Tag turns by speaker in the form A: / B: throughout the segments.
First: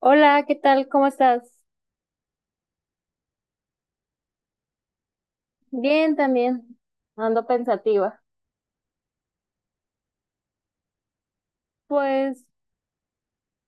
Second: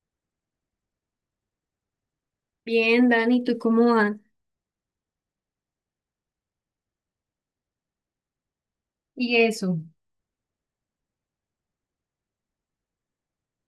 A: Hola, ¿qué tal? ¿Cómo estás?
B: Bien, Dani, ¿tú cómo vas?
A: Bien, también ando pensativa.
B: Y eso.
A: Pues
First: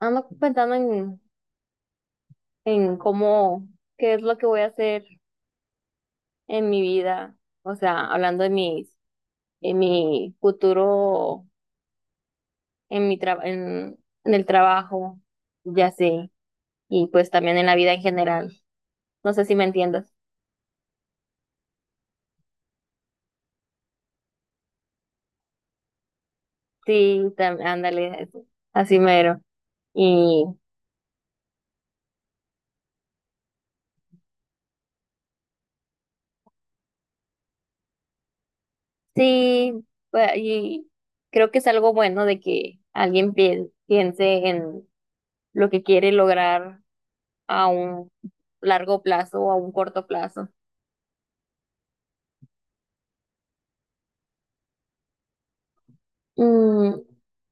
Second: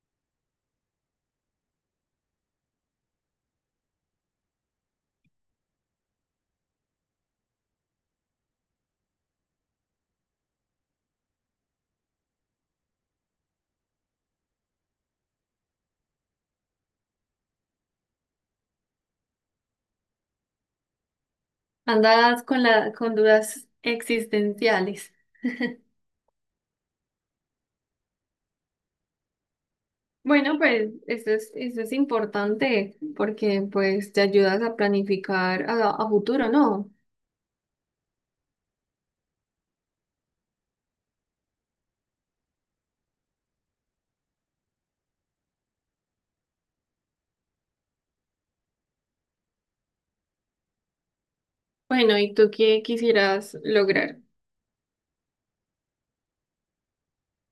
A: ando pensando en cómo, qué es lo que voy a hacer en mi vida, o sea, hablando de mis, en mi futuro, en mi tra- en, en el trabajo, ya sé, y pues también en la vida en general. No sé si me entiendas.
B: Andas con dudas existenciales.
A: Sí, ándale, eso, así mero. Y
B: Bueno, pues eso es importante porque pues te ayudas a planificar a futuro, ¿no?
A: sí, pues, y creo que es algo bueno de que alguien piense en lo que quiere lograr a un largo plazo o a un corto plazo.
B: Bueno, ¿y tú qué quisieras lograr?
A: Mm,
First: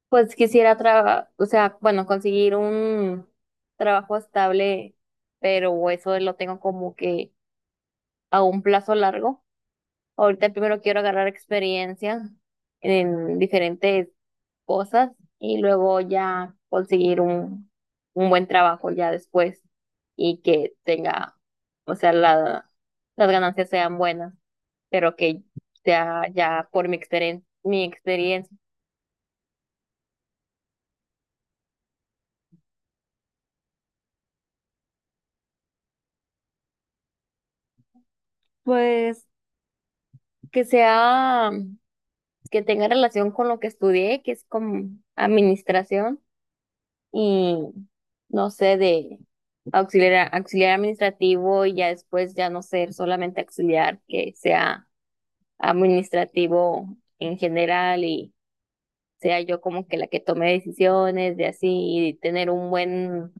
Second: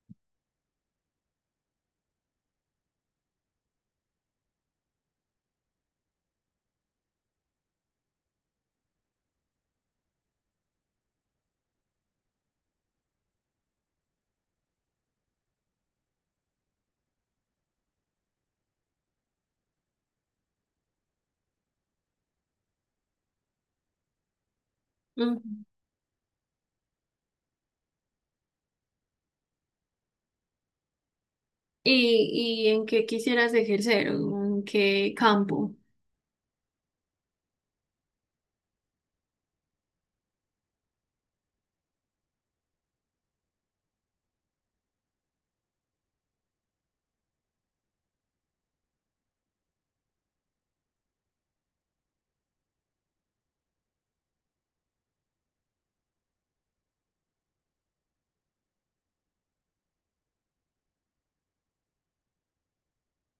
A: pues quisiera trabajar, o sea, bueno, conseguir un trabajo estable, pero eso lo tengo como que a un plazo largo. Ahorita primero quiero agarrar experiencia en diferentes cosas y luego ya conseguir un buen trabajo ya después y que tenga, o sea, la, las ganancias sean buenas, pero que
B: Mm.
A: sea ya por mi experiencia,
B: ¿Y en qué quisieras ejercer? ¿En qué campo?
A: pues que sea, que tenga relación con lo que estudié, que es como administración y no sé, de auxiliar, auxiliar administrativo y ya después ya no ser solamente auxiliar, que sea administrativo en general y sea yo como que la que tome decisiones de así y tener un buen,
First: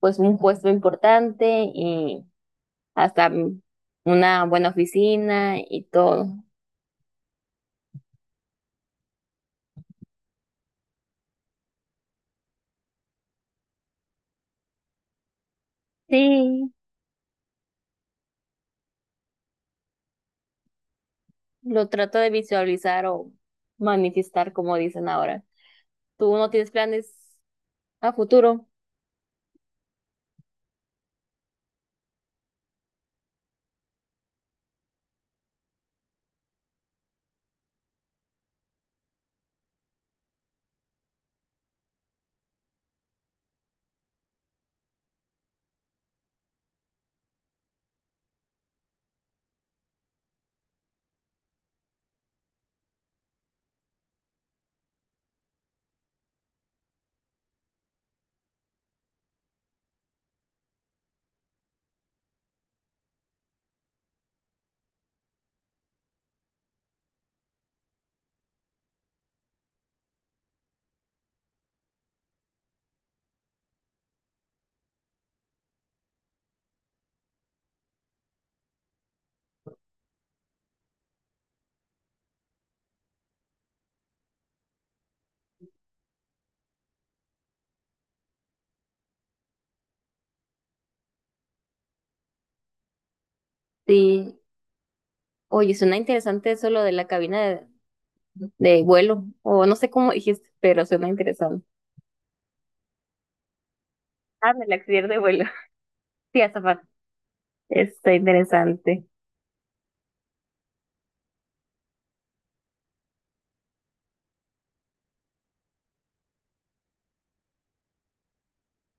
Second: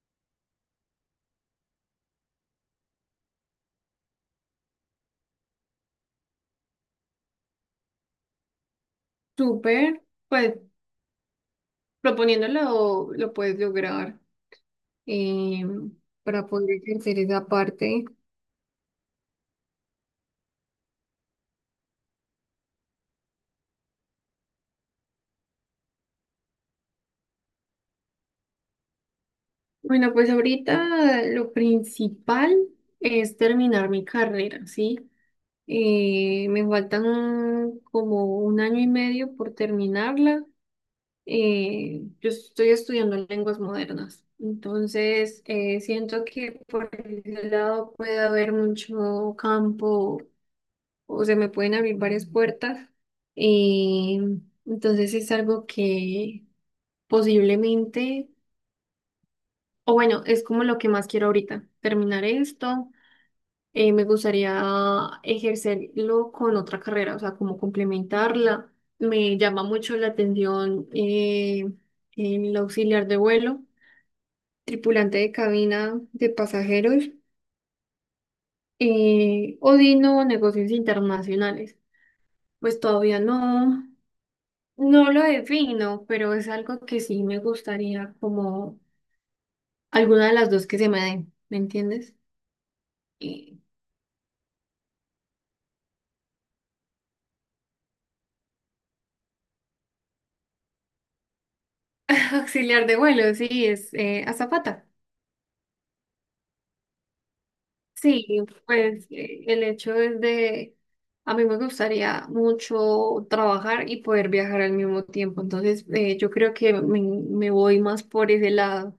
A: pues un puesto importante y hasta una buena oficina y todo.
B: Súper, pues proponiéndolo lo puedes lograr em, para
A: Sí,
B: poder ejercer esa parte.
A: lo trato de visualizar o manifestar como dicen ahora. ¿Tú no tienes planes a futuro?
B: Bueno, pues ahorita lo principal es terminar mi carrera, ¿sí? Me faltan como un año y medio por terminarla. Yo estoy estudiando lenguas modernas, entonces siento que por ese lado puede haber mucho campo o se me pueden abrir varias puertas. Eh, entonces es algo que posiblemente... O bueno, es como lo que más quiero ahorita, terminar esto. Me gustaría ejercerlo con otra carrera, o sea, como complementarla. Me llama mucho la atención el auxiliar de vuelo, tripulante de cabina de pasajeros, o Dino, negocios internacionales. Pues todavía no, no lo defino, pero es algo que sí me gustaría como alguna de las dos que se me den, ¿me entiendes? Y
A: Sí. Oye, suena interesante eso lo de la cabina de vuelo, o no sé cómo dijiste, pero suena interesante.
B: auxiliar de vuelo, sí, es
A: Ah, del
B: azafata.
A: accidente de vuelo. Sí, azafata. Está
B: Sí,
A: interesante.
B: pues el hecho es de, a mí me gustaría mucho trabajar y poder viajar al mismo tiempo, entonces yo creo que me voy más por ese lado.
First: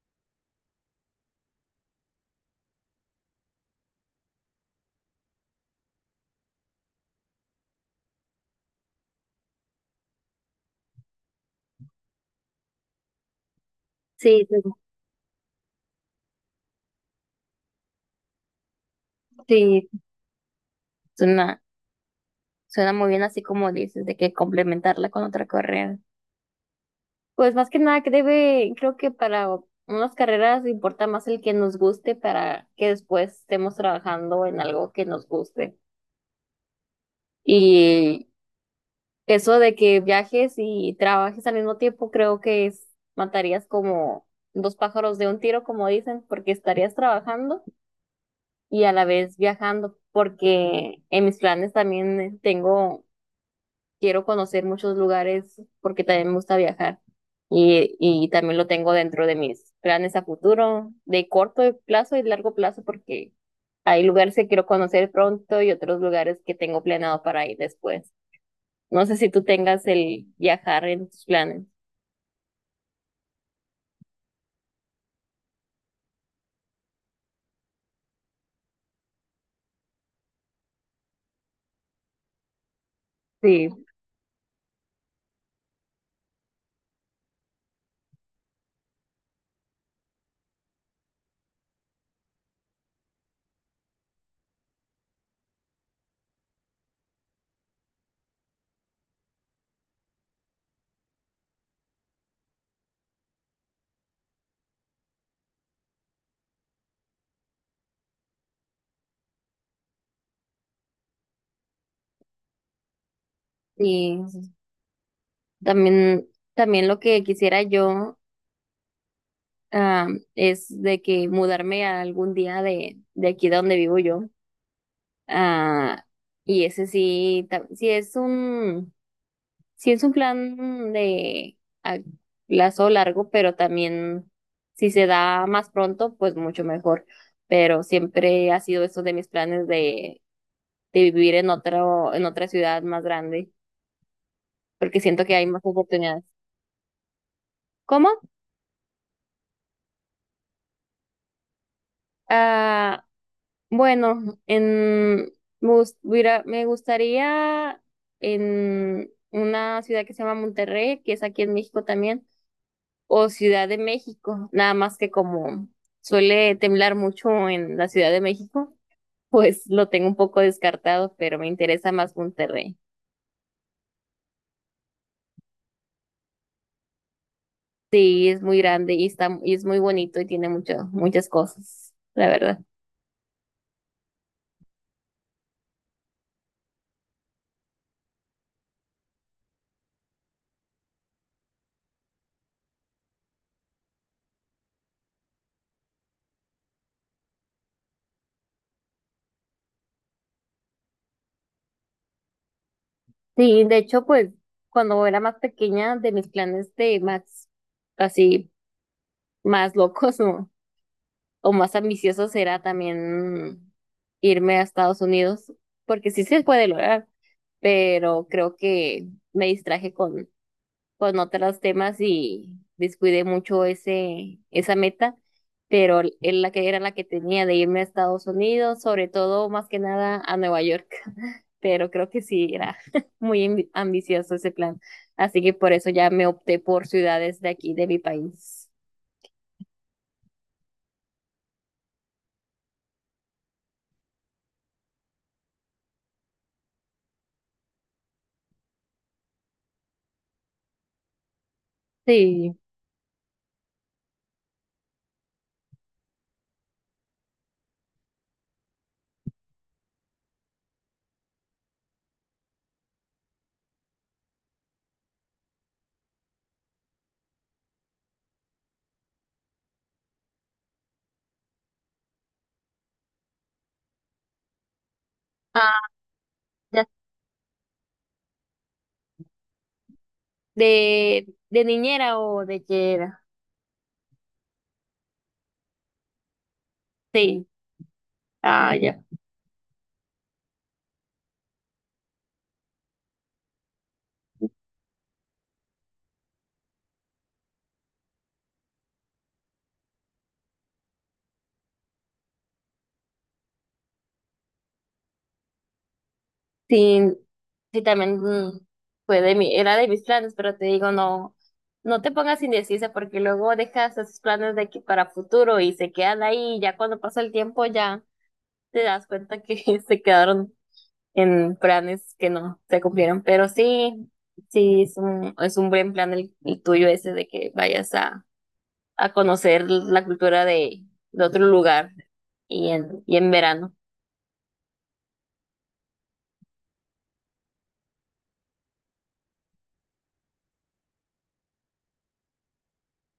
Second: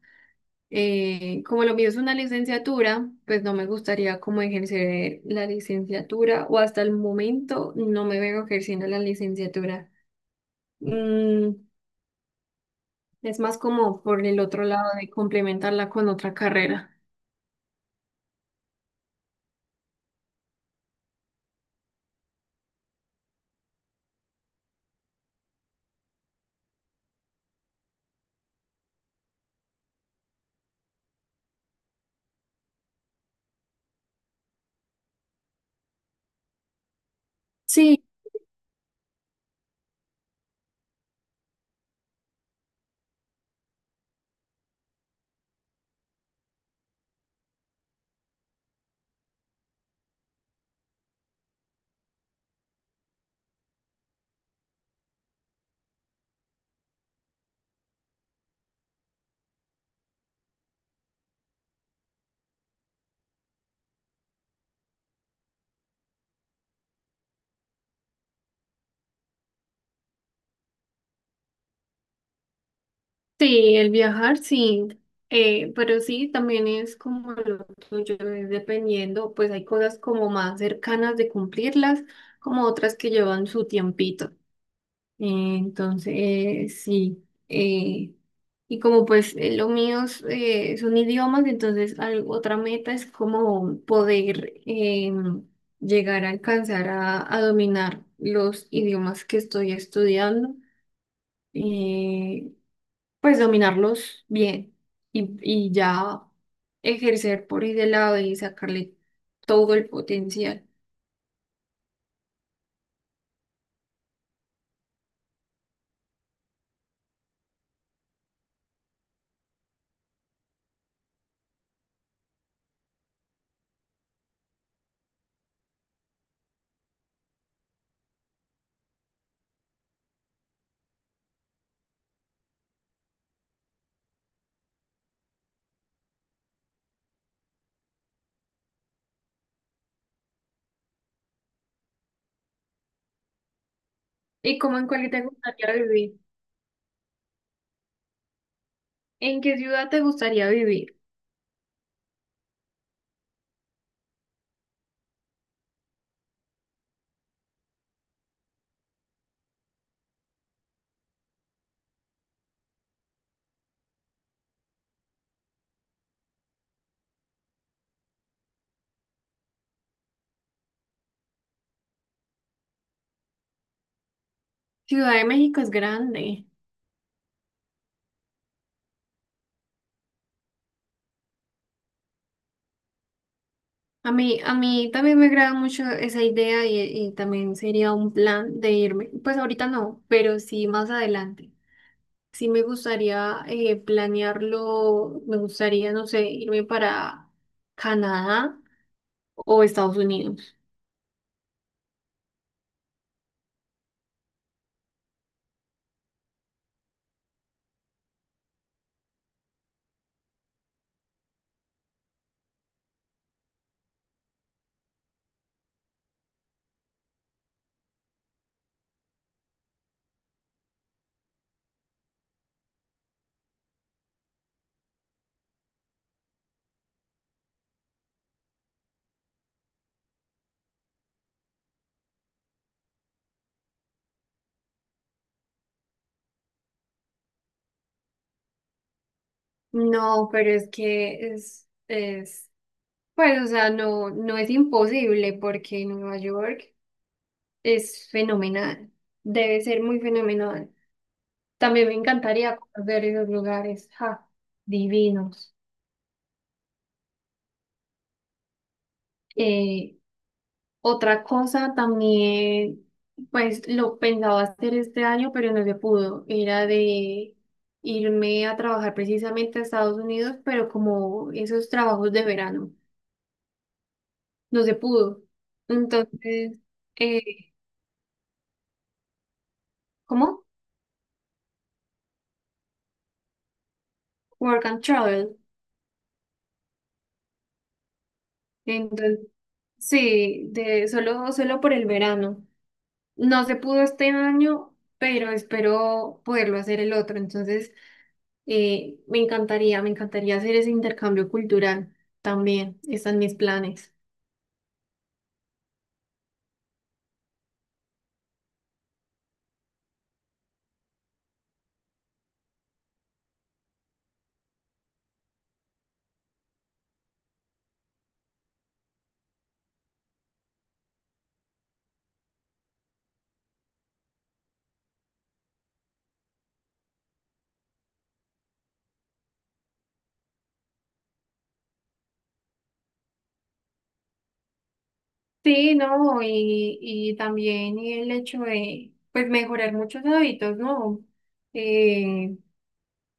B: Como lo mío es una licenciatura, pues no me gustaría como ejercer la licenciatura o hasta el momento no me veo ejerciendo la licenciatura. Mm, es más como por el
A: Sí, sí,
B: otro lado de complementarla con otra carrera.
A: sí, suena, suena muy bien así como dices, de que complementarla con otra carrera. Pues más que nada que debe, creo que para unas carreras importa más el que nos guste para que después estemos trabajando en algo que nos guste.
B: Sí,
A: Y eso de que viajes y trabajes al mismo tiempo, creo que es, matarías como dos pájaros de un tiro, como dicen, porque estarías trabajando y a la vez viajando, porque en mis planes también tengo, quiero conocer muchos lugares porque también me gusta viajar y también lo tengo dentro de mis planes a futuro, de corto plazo y largo plazo, porque hay lugares que quiero conocer pronto y otros lugares que tengo planeado para ir después. No sé si tú tengas el viajar en tus planes.
B: sí, el viajar sí, pero sí también es como lo tuyo, es dependiendo, pues hay cosas como más cercanas de cumplirlas, como otras que llevan su
A: Sí,
B: tiempito. Eh, entonces, eh, sí, eh, y como pues lo mío es, son idiomas, entonces al- otra meta es como poder llegar a alcanzar a dominar los idiomas que estoy estudiando. Eh, pues dominarlos bien y ya ejercer por ese lado y sacarle todo el potencial.
A: sí. También, también lo que quisiera yo ah, es de que mudarme a algún día de aquí de donde vivo yo. Ah, y ese sí, sí es un plan de a plazo largo, pero también si se da más pronto, pues mucho mejor. Pero siempre ha sido eso de mis planes de vivir en otro, en otra ciudad más grande,
B: ¿Y cómo en
A: porque
B: cuál te
A: siento que hay más
B: gustaría vivir?
A: oportunidades. ¿Cómo?
B: ¿En qué ciudad te gustaría vivir?
A: Ah, bueno, en, me gustaría en una ciudad que se llama Monterrey, que es aquí en México también, o Ciudad de México, nada más que como suele temblar mucho en la Ciudad de México, pues lo tengo un poco descartado, pero me interesa más Monterrey.
B: Ciudad de México es grande.
A: Sí, es muy grande y está, y es muy bonito y tiene mucho, muchas cosas, la verdad.
B: A mí también me agrada mucho esa idea y también sería un plan de irme. Pues ahorita no, pero sí más adelante. Sí me gustaría planearlo, me gustaría, no sé, irme para Canadá o Estados Unidos.
A: Sí, de hecho, pues cuando era más pequeña, de mis planes de más, así, más locos, ¿no? O más ambicioso será también irme a Estados Unidos, porque sí se puede lograr, pero creo que me distraje con otros temas y descuidé mucho ese, esa meta, pero es la que era la que tenía de irme a Estados Unidos, sobre todo más que nada a Nueva York, pero creo que sí era muy ambicioso ese plan, así que por eso ya me opté por ciudades de aquí, de mi país.
B: No, pero es que es, pues, o sea, no, no es imposible porque Nueva York es fenomenal, debe ser muy fenomenal. También me
A: Sí.
B: encantaría conocer esos lugares, ja, divinos. Eh, Otra cosa también, pues, lo pensaba hacer este año, pero no se pudo, era de irme a trabajar precisamente a Estados Unidos, pero como esos trabajos de verano. No se pudo.
A: Ah,
B: Entonces,
A: ya.
B: eh, ¿cómo?
A: De niñera o de qué era.
B: Work and travel.
A: Sí. Ah, ya.
B: Entonces, sí, de solo por el verano. No se pudo este año, pero espero poderlo hacer el otro. Entonces, me encantaría hacer ese intercambio cultural también. Están mis planes.
A: Sí, sí, también fue de mi, era de mis planes, pero te digo, no, no te pongas indecisa porque luego dejas esos planes de que para futuro y se quedan ahí y ya cuando pasa el tiempo ya te das cuenta que se quedaron en planes que no se cumplieron. Pero sí, sí, es un buen plan el tuyo ese de que vayas a conocer la cultura de otro lugar y en verano.
B: Sí, no, y también el hecho de, pues, mejorar muchos hábitos, ¿no? Eh,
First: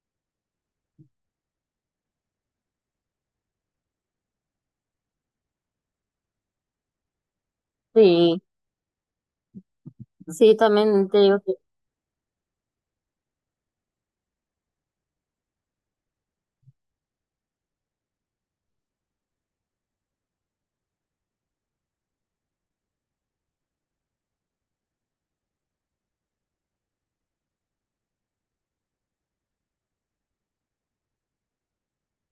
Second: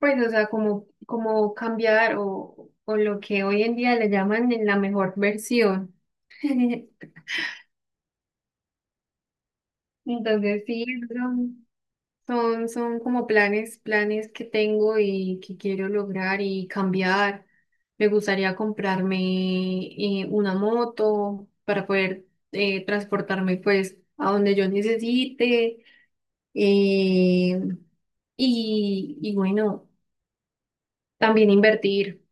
B: Pues, o sea, como, como cambiar o lo que hoy en día le llaman en la mejor versión.
A: Sí, sí,
B: Entonces, sí,
A: también te digo que
B: son, son como planes, planes que tengo y que quiero lograr y cambiar. Me gustaría comprarme una moto para poder transportarme pues a donde yo necesite. eh, y bueno, también invertir.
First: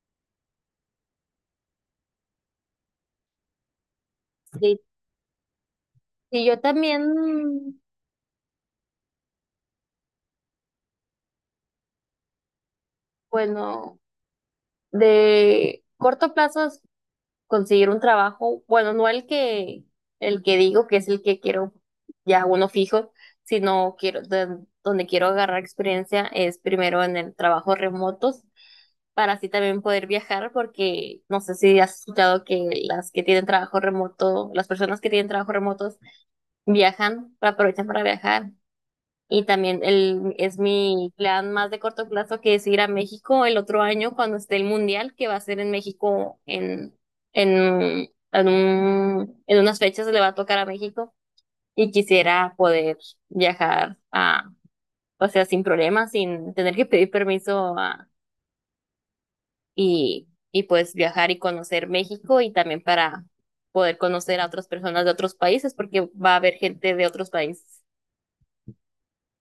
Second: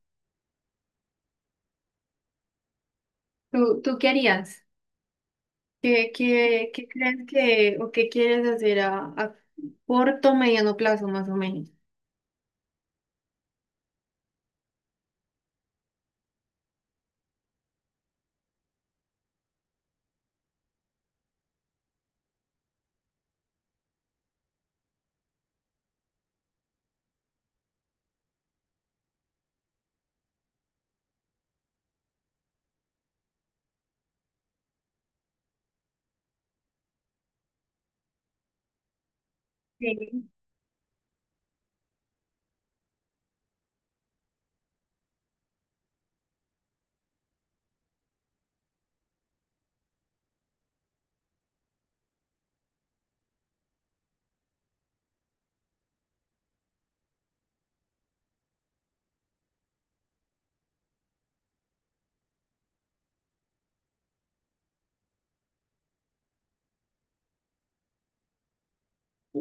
B: ¿Tú qué harías?
A: sí. Sí, yo
B: ¿Qué crees que
A: también,
B: o qué quieres hacer a corto, mediano plazo más o menos?
A: bueno, de corto plazo es conseguir un trabajo, bueno, no el que, el que digo que es el que quiero ya uno fijo, sino quiero, donde quiero agarrar experiencia es primero en el trabajo remotos para así también poder viajar, porque no sé si has escuchado que las que tienen trabajo remoto, las personas que tienen trabajo remotos viajan, aprovechan para viajar. Y también
B: Sí.
A: el, es mi plan más de corto plazo que es ir a México el otro año cuando esté el Mundial, que va a ser en México en unas fechas le va a tocar a México y quisiera poder viajar a, o sea, sin problemas, sin tener que pedir permiso y pues viajar y conocer México y también para poder conocer a otras personas de otros países porque va a haber gente de otros países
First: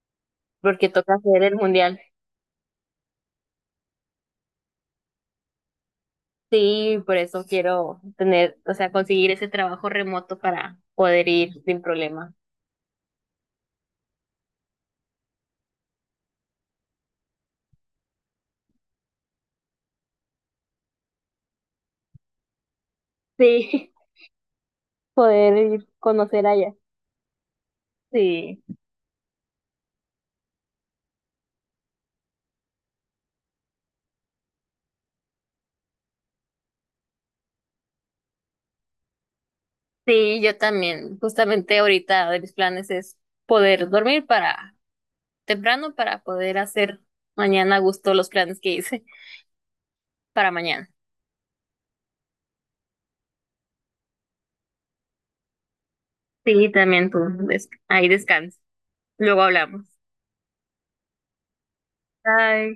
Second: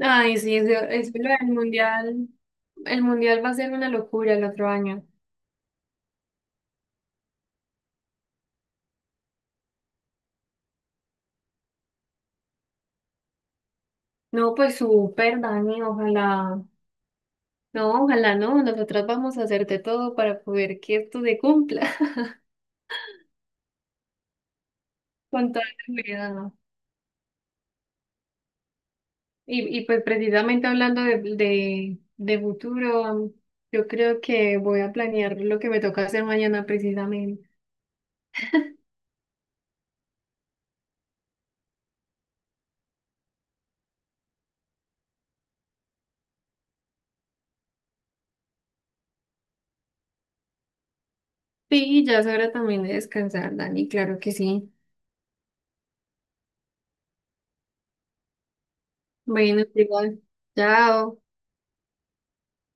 B: Ay, sí,
A: porque
B: eso
A: toca
B: lo
A: hacer
B: del
A: el mundial.
B: mundial. El mundial va a ser una locura el otro año.
A: Sí, por eso quiero tener, o sea, conseguir ese trabajo remoto para poder ir sin problema.
B: No, pues súper, Dani, ojalá. No, ojalá no. Nosotras vamos a hacerte todo para poder que esto se cumpla
A: Sí,
B: con
A: poder
B: toda
A: ir
B: la
A: conocer
B: ¿no?
A: allá. Sí,
B: Y pues precisamente hablando de, de futuro, yo creo que voy a planear lo que me toca hacer mañana precisamente.
A: sí, yo también. Justamente ahorita de mis planes es poder dormir para temprano para poder hacer mañana a gusto los planes que hice para mañana.
B: Sí, ya es hora también de descansar, Dani, claro que sí.
A: Sí, también tú. Ahí descansa. Luego
B: Bueno,
A: hablamos.
B: igual. Chao.
A: Bye.